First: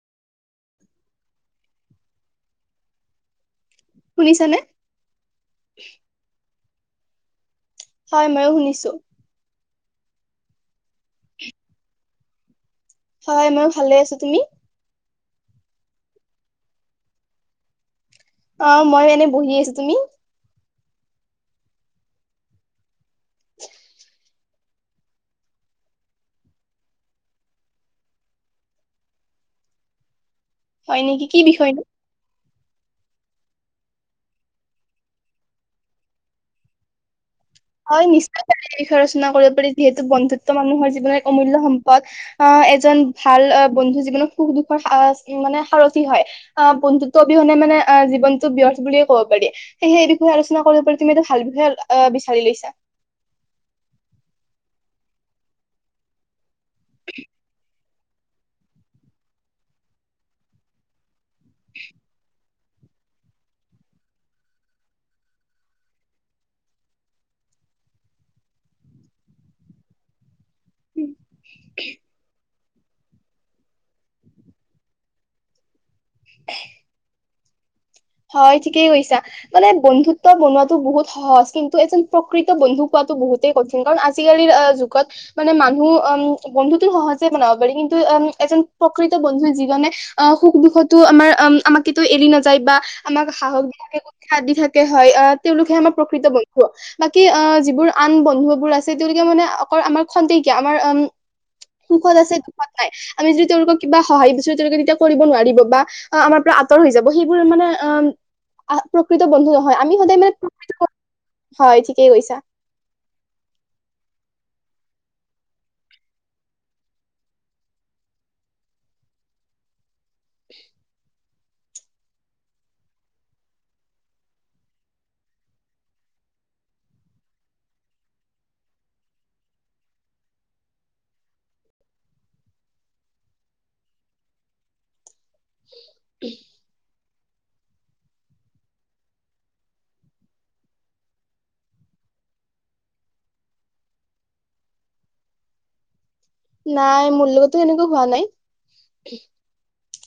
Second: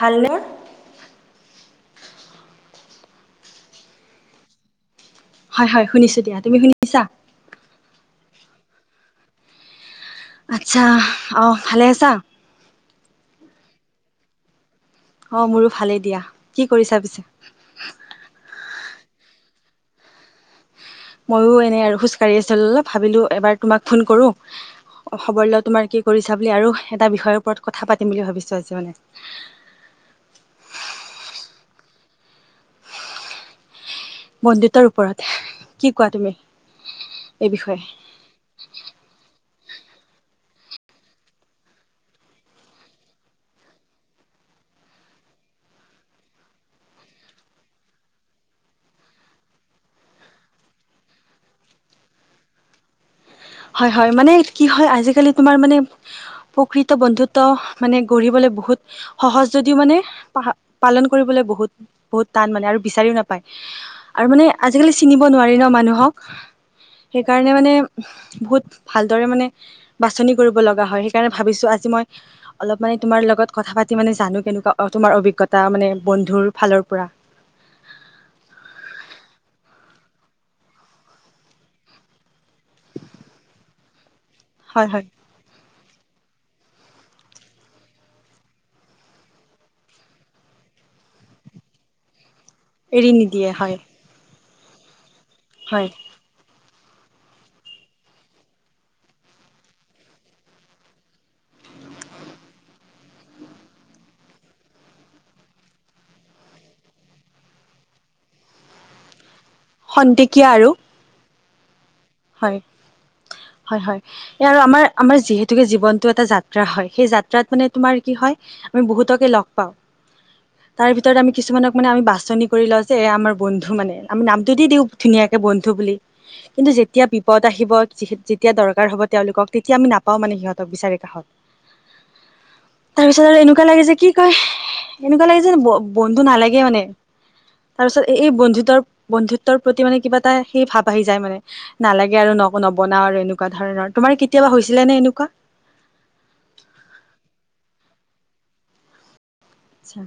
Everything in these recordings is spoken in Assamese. ভালনে? শুনিছ নে? হয় হয় শুনিছো দিয়া তুমি শুনি- ছা? হয় ময়ো শুনিছো। আচ্ছা আহ ভালে আছা? হয় মই ভালে আছো তুমি? অ মোৰো ভালেই দিয়া কি কৰিছা পিছে? অ মই এনে বহি আছো তুমি? ময়ো এনেই আৰু খোজকাঢ়ি আছিলো অলপ। ভাবিলোঁ এবাৰ তোমাক ফোন কৰোঁ। খবৰ ল তোমাৰ কি কৰিছা বুলি আৰু এটা বিষয়ৰ ওপৰত কথা পাতিম বুলি ভাবিছো আজি মানে। হয় নেকি কি বিষয়টো? বন্ধুত্বৰ ওপৰত কি কোৱা তুমি? এই বিষয়ে? হয় নিশ্চয় চ বিষয়ে ৰচনা কৰি- যিহেতু বন্ধুত্ব মানুহৰ জীৱনৰ অমূল্য সম্পদ আহ এজন ভাল বন্ধু জীৱনত সুখ দুখৰ মানে সাৰথী হয় আহ বন্ধুত্ব অবিহনে মানে আহ জীৱটো ব্যৰ্থ বুলিয় কব পাৰি স সেই বিষয়ে আলোচনা কৰিব পাৰি তুমিটো ভাল বিষয়ে- আহ ভাল লৈছা। হয় হয় মানে কি হয় আজিকালি তোমাৰ মানে- প্ৰকৃত বন্ধুত্ব- মানে গঢ়িবলৈ বহুত সহজ যদিও মানে পালন- কৰিবলৈ বহুত বহুত টান মানে আৰু- বিচাৰিও নাপায় আৰু মানে আজিকালি চিনিব নোৱাৰি ন মানুহক সেইকাৰণে মানে- বহুত ভালদৰে মানে বাছনি- কৰিব লগা হয় সেইকাৰণে ভাবিছো আজি মই- অলপ মানে তোমাৰ লগত কথা পাতি মানে জানো কেনেকুৱা তোমাৰ অভিজ্ঞতা মানে- বন্ধুৰ ফালৰ পৰা। হয়, ঠিকেই কৈছা মানে বন্ধুত্ব বনোৱাটো বহুত সহজ, কিন্তু এজন প্ৰকৃত বন্ধু পোৱাটো বহুতেই কঠিন কাৰণ আজি- আজিকালিৰ আ হয় হয় যুগত মানে মানুহ- ম বন্ধুতো সহজে বনাব পাৰি। কিন্তু উম এজন প্ৰকৃত বন্ধুই যিজনে অ সুখ দুখতো আমাৰ আ আমাক কেতিয়াও এৰি নাযায় বা- এৰি আমাক নিদিয়ে সাহস হয় দিয়ে- আদি থাকে হয়, অ- তেওঁলোকহে হয় আমাৰ প্ৰকৃত বন্ধু। বাকী আ যিবোৰ আন বন্ধু বোৰ আছে তেওঁলোকে মানে অকল আমাৰ খন্তেইকিয়া, আমাৰ উম সুখত আছে দুখত নাই আমি যদি তেওঁলোকক কিবা সহায় বিচাৰো তেওঁলোকে তেতিয়া কৰিব নোৱাৰিব বা আ আমাৰ পৰা আঁতৰ হৈ যাব সেইবোৰ মানে- উম আ প্ৰকৃত - বন্ধু নহয়, আমি সদায় মানে খন্তেকীয়া আৰু প্ৰকৃত বন্ধু- হয়, ঠিক হয়, হয়, হয়। এই আৰু আমাৰ -আমাৰ যিহেতুকে জীৱনতটো এটা যাত্ৰা হয়, সেই যাত্ৰাত মানে তোমাৰ কি হয় আমি বহুতকে লগ পাওঁ। তাৰ ভিতৰতে আমি কিছুমানক মানে আমি বাছনি কৰি লওঁ যে এইয়া আমাৰ বন্ধু মানে, আমি নামটো দি দিওঁ ধুনীয়াকে বন্ধু বুলি কিন্তু যেত যেতিয়া বিপদ আহিব, যি যেতিয়া দৰকাৰ হ'ব তেওঁলোকক তেতিয়া আমি নাপাওঁ মানে সিহঁতক বিচাৰে কাষত, তাৰপিছত আৰু এনেকুৱা লাগে যে কি কয় এনেকুৱা লাগে যে ব। বন্ধু নালাগে মানে তাৰপিছত এই-এই বন্ধুত্ব-বন্ধুত্বৰ প্ৰতি মানে কিবা এটা সেই ভাৱ আহি যায় মানে। নালাগে আৰু নক, নবনাও আৰু এনেকুৱা ধৰণৰ তোমাৰ কেতিয়াবা হৈছিলে নে এনেকুৱা? নাই, মোৰ লগতটো এনেকুৱা হোৱা নাই। আচ্ছা।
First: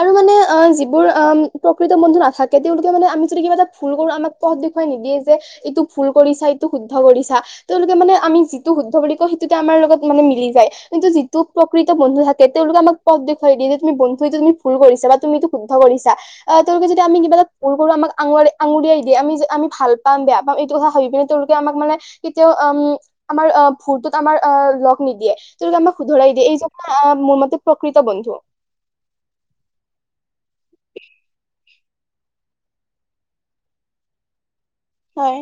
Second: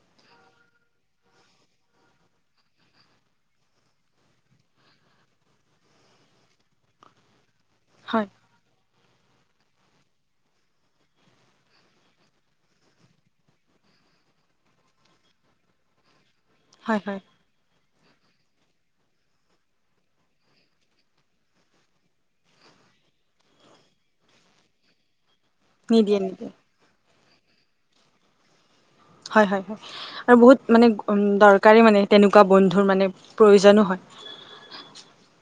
আৰু মানে অ, যিবোৰ অ, প্ৰকৃত বন্ধু নাথাকে তেওঁলোকে মানে আমি যদি কিবা এটা ভুল কৰো আমাক পথ দেখুৱাই নিদিয়ে যে, এইটো ভুল কৰিছা ঐইটো শুদ্ধ কৰিছা তেওঁলোকে মানে, হয় আমি যিটো শুদ্ধ বুলি সিটোতে আমাৰ লগত মানে মিলি যায়। কিন্তু যিটো প্ৰকৃত বন্ধু থাকে তেওঁলোকে আমাক পথ দেখুৱাই দিয়ে যে তুমি বন্ধু এইটো তুমি ভুল কৰিছা বা তুমি এইটো শুদ্ধ কৰিছা অহ, তেওঁলোকে যদি হয় হয় আমি কিবা এটা ভুল আমাক আঙুয়ালি-আঙুলিয়াই দিয়ে আমি যে আমি ভাল পাম, বেয়া পাম এইটো কথা ভাবি পিনে তেওঁলোকে আমাক মানে কেতিয়াও উম আমাৰ ভুলটোত আমাৰ আ লগ নিদিয়ে ত আমাক নিদিয়ে শুধৰাই দিয়ে নিদিয়ে এই যে মোৰ মতে প্ৰকৃত বন্ধু হয়, হয়, হয় আৰু বহুত মানে দৰকাৰী মানে তেনেকুৱা বন্ধুৰ মানে প্ৰয়োজনো হয় হয়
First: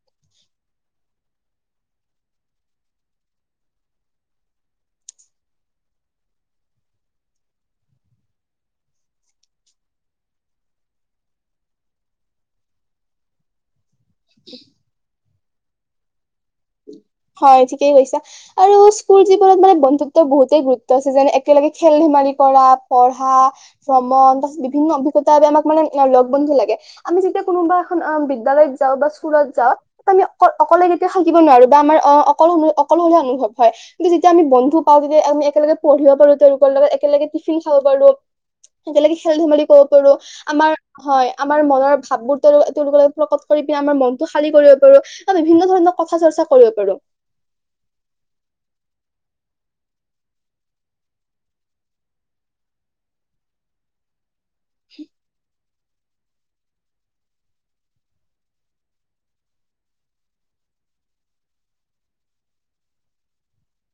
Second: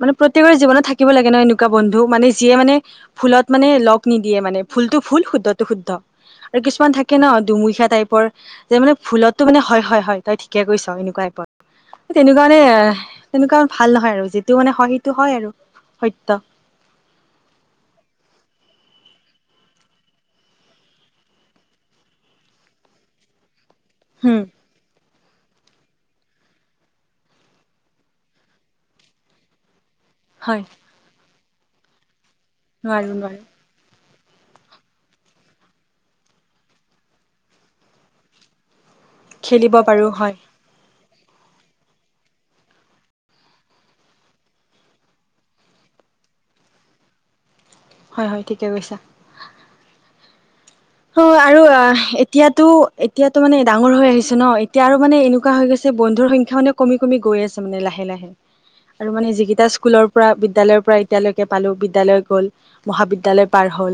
মানে প্ৰত্যেকৰে জীৱনত থাকিব লাগে ন এনেকুৱা বন্ধু। মানে, যিয়ে মানে ভুলত মানে লগ নিদিয়ে মানে ভুলতো ভুল, শুদ্ধটো শুদ্ধ আৰু কিছুমান থাকে ন, দুমুখীয়া টাইপৰ যে মানে ভুলতো মানে হয়, হয়, হয়, তই ঠিকে কৈছ' এনেকুৱা তাইপৰ তেনেকুৱা মানে, তেনেকুৱা ভাল নহয় আৰু টো মানে হয়টো হয় আৰু সত্য হয়, ঠিকেই কৈছা আৰু স্কুল জীৱনত মানে বন্ধুত্বৰ বহুতেই গুৰুত্ব আছে। যেনে একেলগে খেল ধেমালি কৰা, পঢ়া ভ্ৰমন হম তাৰ পাছত বিভিন্ন ত তাত আমাক মানে লগ বন্ধু লাগে, আমি যেতিয়া কোনোবা এখন অ, বিদ্যালয়ত যাওঁ বা স্কুলত যাওঁ আমি অকল হয় -অকলে কেতিয়া খা কিব' নোৱাৰো বা, আমাৰ অ, অ অকল নোৱাৰো অকলশৰীয়া নোৱাৰো অনুভৱ হয় কিন্তু যেতিয়া আমি বন্ধু পাওঁ তেতিয়া আমি একেলগে পঢ়িব পাৰো তেওঁলোকৰ লগত একেলগে টিফিন খাব পাৰো একেলগে খেলধেমালি খেলিব কৰিব পাৰো হয় আমাৰ হয়, আমাৰ মনৰ ভাব বোৰ তেওঁওলোকক প্ৰকট কৰি পিনে আমাৰ মনতটো খালী কৰিব পাৰো বা বিভিন্ন ধৰণৰ কথা চৰ্চা কৰিব পাৰো হয়, হয়, ঠিকে কৈছা অ, আৰু এতিয়াতো-এতিয়াতো মানে ডাঙৰ হৈ আহিছ ন এতিয়া আৰু মানে এনেকুৱা হৈ গৈছে বন্ধুৰ সংখ্যা মানে কমি-কমি গৈ আছে মানে লাহে-লাহে আৰু মানে যিকেইটা স্কুলৰ পৰা বিদ্যালয়ৰ পৰা এতিয়ালৈকে পালো বিদ্যালয় গ'ল মহাবিদ্যালয় পাৰ হ'ল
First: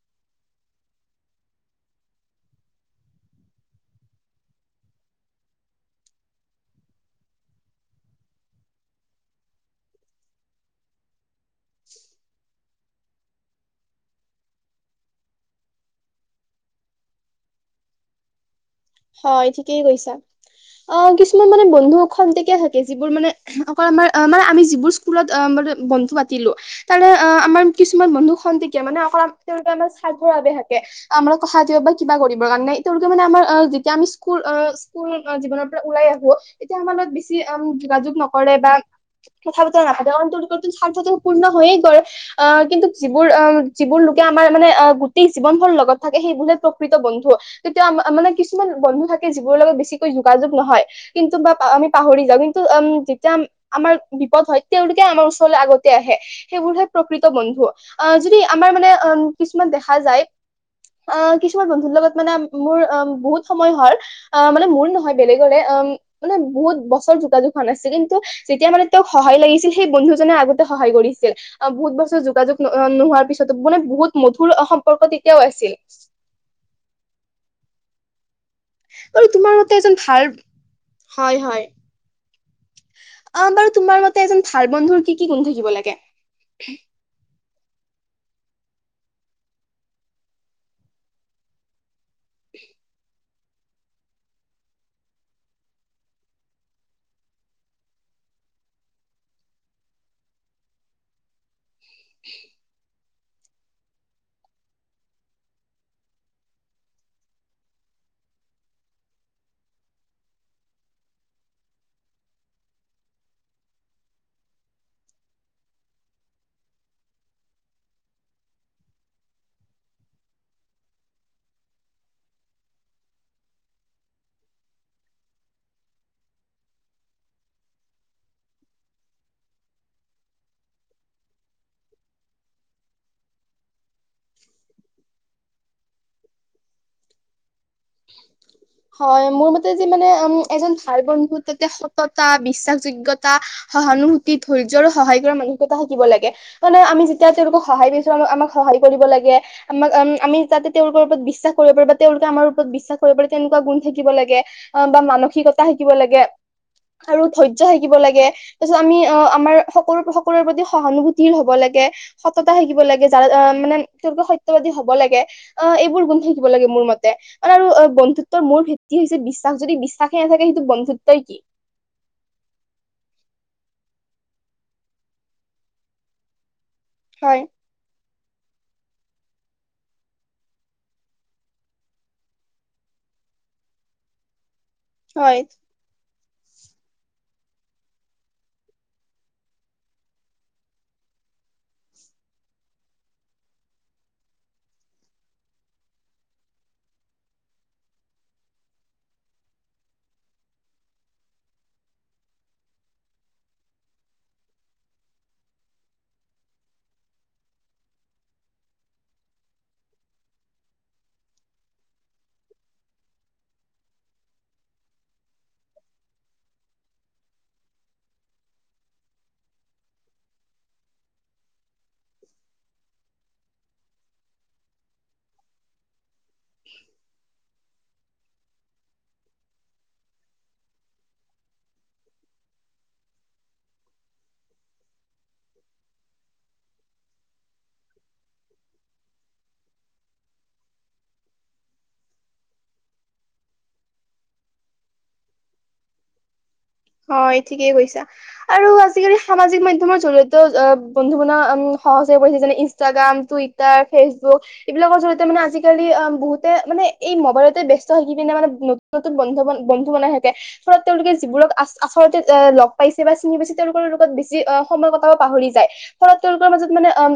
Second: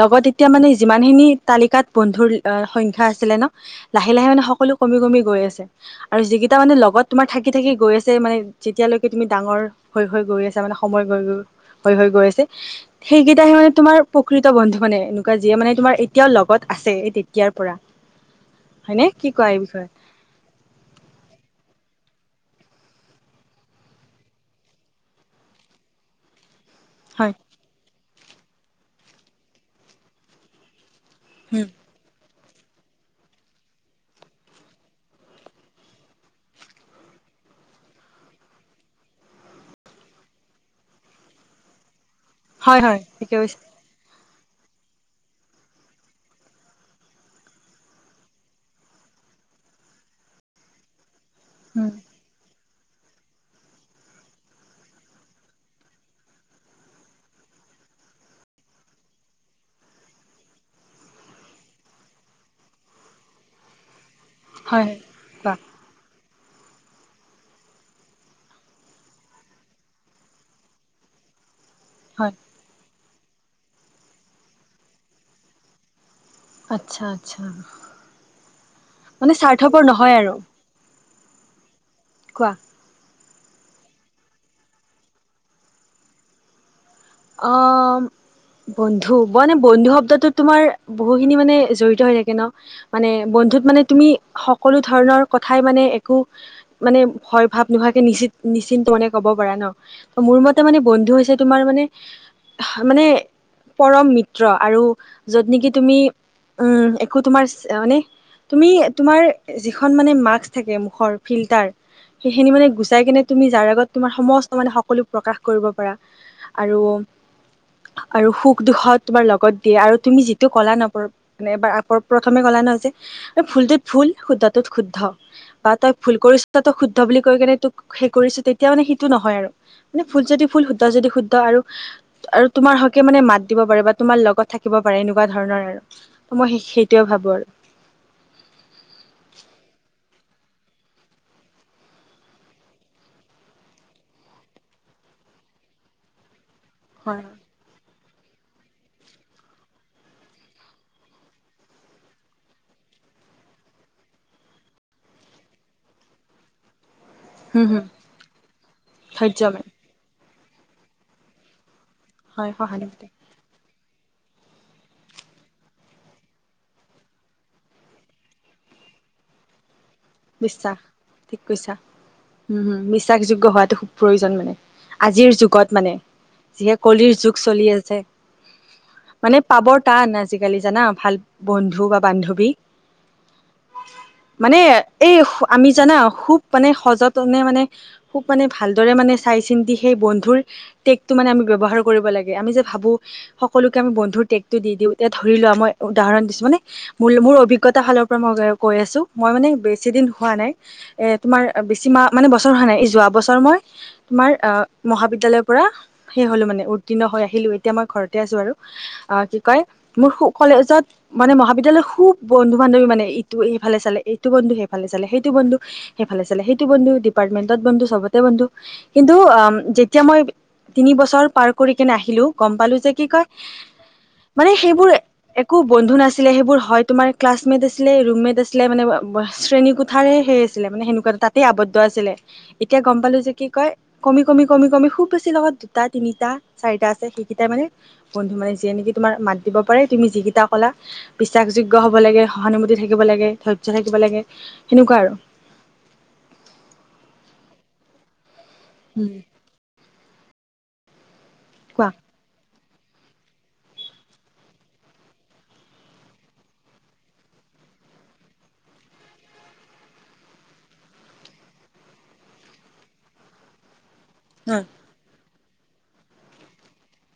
লগত এতিয়া মানে যিমানখিনি তালিকাত বন্ধু হৈ হৈ গৈ আছে সেইকেইটাহে মানে তোমাৰ প্ৰকৃত বন্ধু মানে এনেকুৱা যিয়ে মানে তোমাৰ এতিয়াও লগত আছে এই তেতিয়াৰ পৰা হয়নে কি হয় কোৱা এই ঠিকেই বিষয়ে কৈছা অ কিছুমান মানে বন্ধু খন্তেকীয়া থাকে যিবোৰ মানে অকল আমাৰ মানে আমি যিবোৰ স্কুলত মান বন্ধু পাতিলো তালে অ হয় আমাৰ কিছুমান বন্ধু খন্তেকিয়া মানে অকল তেওঁলোকে আমাৰ স্বাৰ্থৰ বাবে থাকে আমাৰ কাহা যাব কিবা কৰি [unintelligible] কাৰণে এ তেওঁে মানেম [unintelligible] এতিয়া আমি স্কুল স্কুল জীৱনৰ পৰা ওলাই আহো তেতিয়া আমাৰ লগত বেছিম যোগাযোগ নকৰে বা কথা বতৰা নাাপাতে কাৰণ তেওঁলোকৰ স্বাৰ্থত পূৰ্ণ হৈয়ে গৈল অ হয় কিন্তু হয় যিবোৰ ঠিকে কৈছে যিবোৰ তেতিয়া আমাৰ মানে অ গোটেই জীৱন ভৰ লগত থাকে সেই বুললে প্ৰকৃত বন্ধু তেতিয়া আম মানে কিছু কিছুমান বন্ধু থাকে যিবোৰ লগত বেছিকৈ যোগাযোগ নহয় কিন্তু বা আমি পাহৰি যাওঁ উম যেতিয়া আমাৰ বিপদ হয় তেওঁলোকে আমাৰ ওচৰলৈ আগতে আহে সেইবোৰহে প্ৰকৃত বন্ধু অহ যদি আমাৰ মানে অ কিছুমান দেখা যায় অহ কিছুমান বন্ধুৰ লগত মানে মোৰ বহুত সময় হল অ মানে হয় মোৰ হয় নহয় কোৱা বেলেগলে অ মানে বহুত বছৰ জোগা জোগ হৈৱা নাছিল কিন্তু যেতিয়া মানে তেওঁক সহায় লাগিছিল সেই বন্ধুজনে আগতে সহায় কৰিছিল অ বহুত বছৰ হয় যোগাোগ নহোৱাৰ তাৰপিছতো বোলে বহুত মধুৰ সম্পৰ্ক তেতিয়াও আছিল। আচ্ছা আচ্ছা। আৰু মানে তোমাৰ মতে স্বাৰ্থপৰ এজন নহয় ভাল আৰু হয় হয়। কোৱা অহ বাৰু তোমাৰ মতে এজন ভাল বন্ধুৰ কি কি গুণ থাকিব লাগে। অ বন্ধু মানে বন্ধু শব্দটোত তোমাৰ বহুখিনি মানে জৰিত হৈ থাকে। কিনো মানে বন্ধুত মানে তুমি সকলো ধৰণৰ কথাই মানে একো মানে ভয় ভাৱ নোভোৱাকে নিচি নিশ্চিন্ত মানে কব পাৰা ন ত মোৰ মতে মানে বন্ধু হৈছে তোমাৰ মানে মানে পৰম মিত্ৰ আৰু যত নেকি তুমি উম একো তোমাৰ মানে তুমি তোমাৰ যিখন মানে মাস্ক থাকে মুখৰ ফিল্টাৰ সেইখিনি মানে গুচাই কিনে তুমি যাৰ আগত তোমাৰ সমস্ত মানে সকলো প্ৰকাশ কৰিব পাৰা আৰু আৰু সুখ দুখত তোমাৰ লগত দিয়ে আৰু তুমি যিটো কলা নপ মানে এবাৰ আ প্ৰথমে কলা নহয় যে ফুলটোত ভুল শুদ্ধটোত শুদ্ধ বা তই ভুল কৰিছ তই শুদ্ধ বুলি কৈ কেনে তোক সেই কৰিছ তেতিয়া মানে সেইটো নহয় আৰু মানে ফুল যদি ফুল শুদ্ধ যদি শুদ্ধ আৰু আৰু তোমাৰ হকে মানে মাত দিব পাৰে বা তোমাৰ লগত থাকিব পাৰে এনেকুৱা ধৰণৰ আৰু ত মই সেইটোয়ে ভাবো আৰু। হয় মোৰ মতে যে মানে উম এজন ভাল বন্ধুত তাতে সততা বিশ্বাসযোগয়তা সহানুভূতি ধৈৰ্য আৰু সহায় কৰা মানুহকতটা থাকিব লাগে মানে আমি হয় যেতিয়া তেওঁলো সহায় আমাক সহায় কৰিব লাগে আমাকম আমি তাতে তেওঁলোকৰ ওপৰত বিশ্বাস কৰিব পাৰি বা তেওঁলোকে আমাৰ ওপৰত বিশ্বাস কৰিব পাৰি তেনেকুৱা গুণ থাকিব লাগে অ বা মানসিকতা থাকিব লাগে আৰু ধৈৰ্য্য হম হম থাকিব লাগে তাৰ পিছত আমি অ ধৈৰ্য্য আমাৰ মানে সকলো প্ৰতি সহানুভূতিৰ হ'ব লাগে। হয় সততা শিকিব লাগে সহানুভূতি যাৰ অ মানে ৰ্গ সত্যবাদী হব লাগে অ এইবোৰ গুন্ধ থাকিব লাগে মোৰ মতে আৰু অ বন্ধুত্ব মোৰ ভিত্তি হৈছে বিশ্বাস যদি বিশ্বাস বিশ্বাস ঠিক কৈছা উম হম। বিশ্বাসযোগ্য হোৱাাতটো খুব প্ৰয়োজন মানে আজিৰ যুগত মানে। যিহে কলিৰ যুগ হয় চলি আছে। মানে পাবৰ টান আজিকালি জানা ভাল বন্ধু বা বান্ধৱী মানে। এই হয় আমি জানা খুব মানে সযতনে মানে খুব মানে ভালদৰে মানে চাই চিন্তি সেই বন্ধুৰ টেকটো মানে আমি ব্যৱহাৰ কৰিব লাগে, আমি যে ভাবো সকলোকে আমি বন্ধুৰ টেকতটো দি দিওঁ এতিয়া ধৰি লোৱা মই উদাহৰণ দিছো মানে মোৰ মোৰ অভিজ্ঞতাৰ ফালৰ পৰা মই কৈ আছো মই মানে বেছি দিন হোৱা নাই এ তোমাৰ বেছি মাহ মানে বছৰ হোৱা নাই যোৱা বছৰ মই তোমাৰ আহ মহাবি্য়ালয়ৰ পৰা সেই হলো মানে উত্তীৰ্ণ হৈ আহিলো এতিয়া মই ঘৰতে আছো আৰু অ কি কয় মোৰু কলেজত মানে মহাবিদ্যালয় খুব বন্ধু বান্ধৱী মানে ইটো সফালে চালে এইটো বন্ধু সে সালেে সেইটো বন্ধু সেইফালে চালে সেইটো বন্ধু ডিপাৰ্টমেন্টত বন্ধু চবতে বন্ধু কিন্তু অ যেতিয়া মই তিনি বছৰ পাৰ কৰি কিনে আহিলো গম পালো যে কি কয় মানে সেইবোৰ একো বন্ধু নাছিলে সেইবোৰ হয় তোমাৰ ক্লাচমেট আছিলে ৰুমেট আছিলে মানে। শ্ৰেণী কোঠাৰে সেই আছিলে মানে সেনেকুৱা তাতেই আৱদ্ধ আছিলে এতিয়া গম পালো যে কি কয় কমি কমি কমি কমি খুব বেছি লগত দুটা তিনিটা চাৰিটা আছে সেইকেইটাই মানে বন্ধু মানে যিয়ে নেকি তোমাৰ মাত দিব পাৰে তুমি যিকেইটা কলা বিশ্বাসযোগ্য হব লাগে সহানুভূতি থাকিব লাগে ধৈৰ্য থাকিব লাগে। সেনেকুৱা আৰু। অ এই ঠিকেই কৈছা। আৰু আজিকালি সামাজিক মাধ্যমৰ জৰিতে অ বন্ধু প উম কোৱা সহজে পৰিছে যেনে ইছ ইষ্টাগ্ৰাম টুইটাৰ ফেচবুক এইবিলাকৰ জৰিয়তে মানে আজিকালি বহুতে মানে এই মোবাইলতে ব্যস্ত থিকি পিনে মানে নতুন নতুন বন্ধু বন্ধু বনাই থাকে ফলত তেওঁলোকে যিবোৰক আ আচলতে লগ পাইছে বা চিনি পাইছে তেওঁলোকৰ বেছি অ সময় কটাও পাহৰি যায়। যায় ফলত তেওঁলোকৰ মাজত মানে অ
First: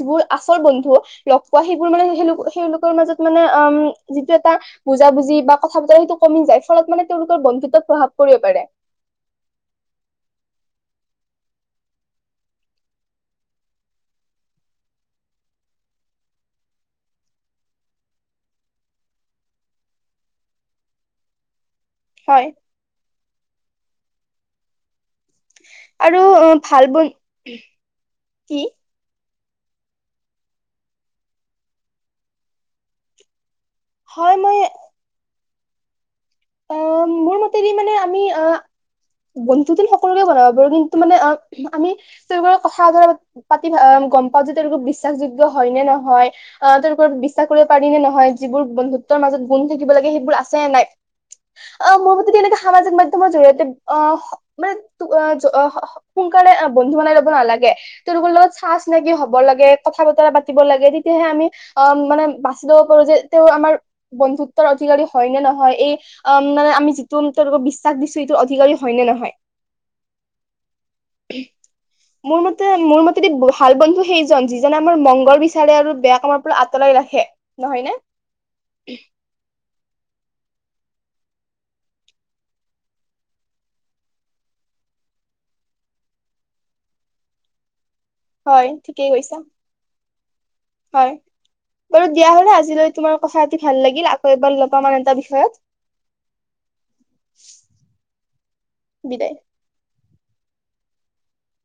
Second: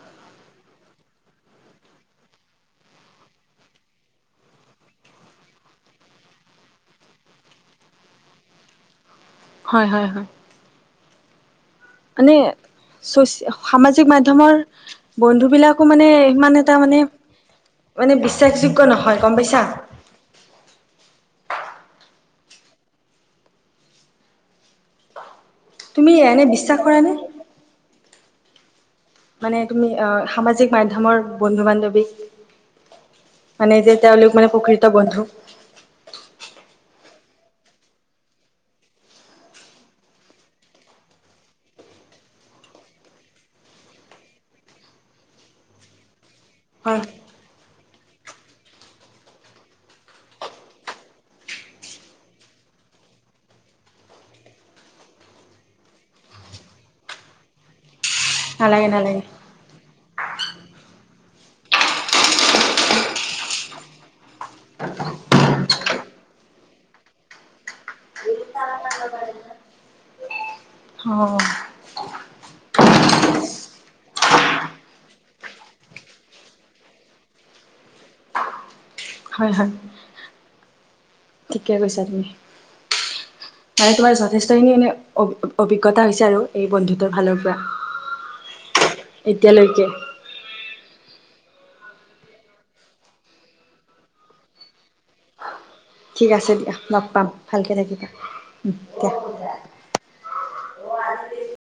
যিবোৰ আচৰ বন্ধু লগ পোৱা সেইবোৰ মানেোক সেইলোকৰ মাজত মানে অম যিটো এটা বুজা বুজি বা কথা বতৰা সেইটো কমি যায় ফলত মানে তেওঁলোকৰ বন্ধুত্বত প্ৰভাৱ পৰি পাৰে। হয় হয় হয়। মানে সামাজিক মাধ্যমৰ বন্ধু বিলাকো মানে ইমান এটা মানে মানে বিশ্বাসযোগ্য নহয় গম পাইছা। হয়। তুমি আৰু এনে অ বিশ্বাস ভাল কৰা বোন নে কি? মানে, তুমি আহ সামাজিক মাধ্যমৰ বন্ধু বান্ধৱীক মানে যে তেওঁল হয় মানে মই পুখীৰীত বন্ধু অ মোৰ মতেদি মানে আমি অ বন্ধু দ সকলোকে বনাব পাৰো কিন্তু মানে অ আমি তেওঁলোকৰ কথাতৰা পাতি গম পাও যে তেওঁলোকৰ বিশ্বাসযোগ্য হয় নে নহয় আহ হয় তেওঁলোকৰ বিশ্বাস কৰিব পাৰি নে নহয় যিবোৰ বন্ধুত্বৰ মাজত গুণ থাকিব লাগে সেইবোৰ আছেে নাই অ মোৰ মতে এনেকে সামাজিক মাধ্য়মৰ জৰিয়তে আহ মানে সোনকালে বন্ধু বনাই লব নালাগে। তেওঁৰলোকৰ লগত চা নালাগে চিনাকি নালাগে হ'ব লাগে। কথা বতৰা পাতিব লাগে। তেতিয়াহে আমি অ মানে বাছি লব পাৰো যে তেওঁ আমাৰ বন্ধুত্বৰ অধিকাৰী হয় নে নহয় এই উ মানে আমি যিটো তেওঁলোকক বিশ্বাস দিছো সটো অধিকাৰী হয় ন নহয়। অ মোৰ মতে মোৰ মতেদি ভাল বন্ধু সেইজন যিজনে আমাৰ মংগল বিচাৰে আৰু বেয়া কামাৰ পৰা আঁতৰাই ৰাখে নহয় নে হয় হয় ঠিকে কৈছা তুমি। মান তোমাৰ যথেষ্টখিনি এ অভিজ্ঞতা হৈছে আৰু এই বন্ধুতৰ ফালৰ পৰা হয়, ঠিকেই কৈছা। এতিয়ালৈকে হয় বাৰু দিয়া হলে আজৈ তোমাৰ কথাতি ভাল লাগিল আকৌ এবাৰ লাম আন এটা বিষয়ত। ঠিক আছে দিয়া। লগ পাম ভালকৈ থাকিবা দিয়া। বিদায়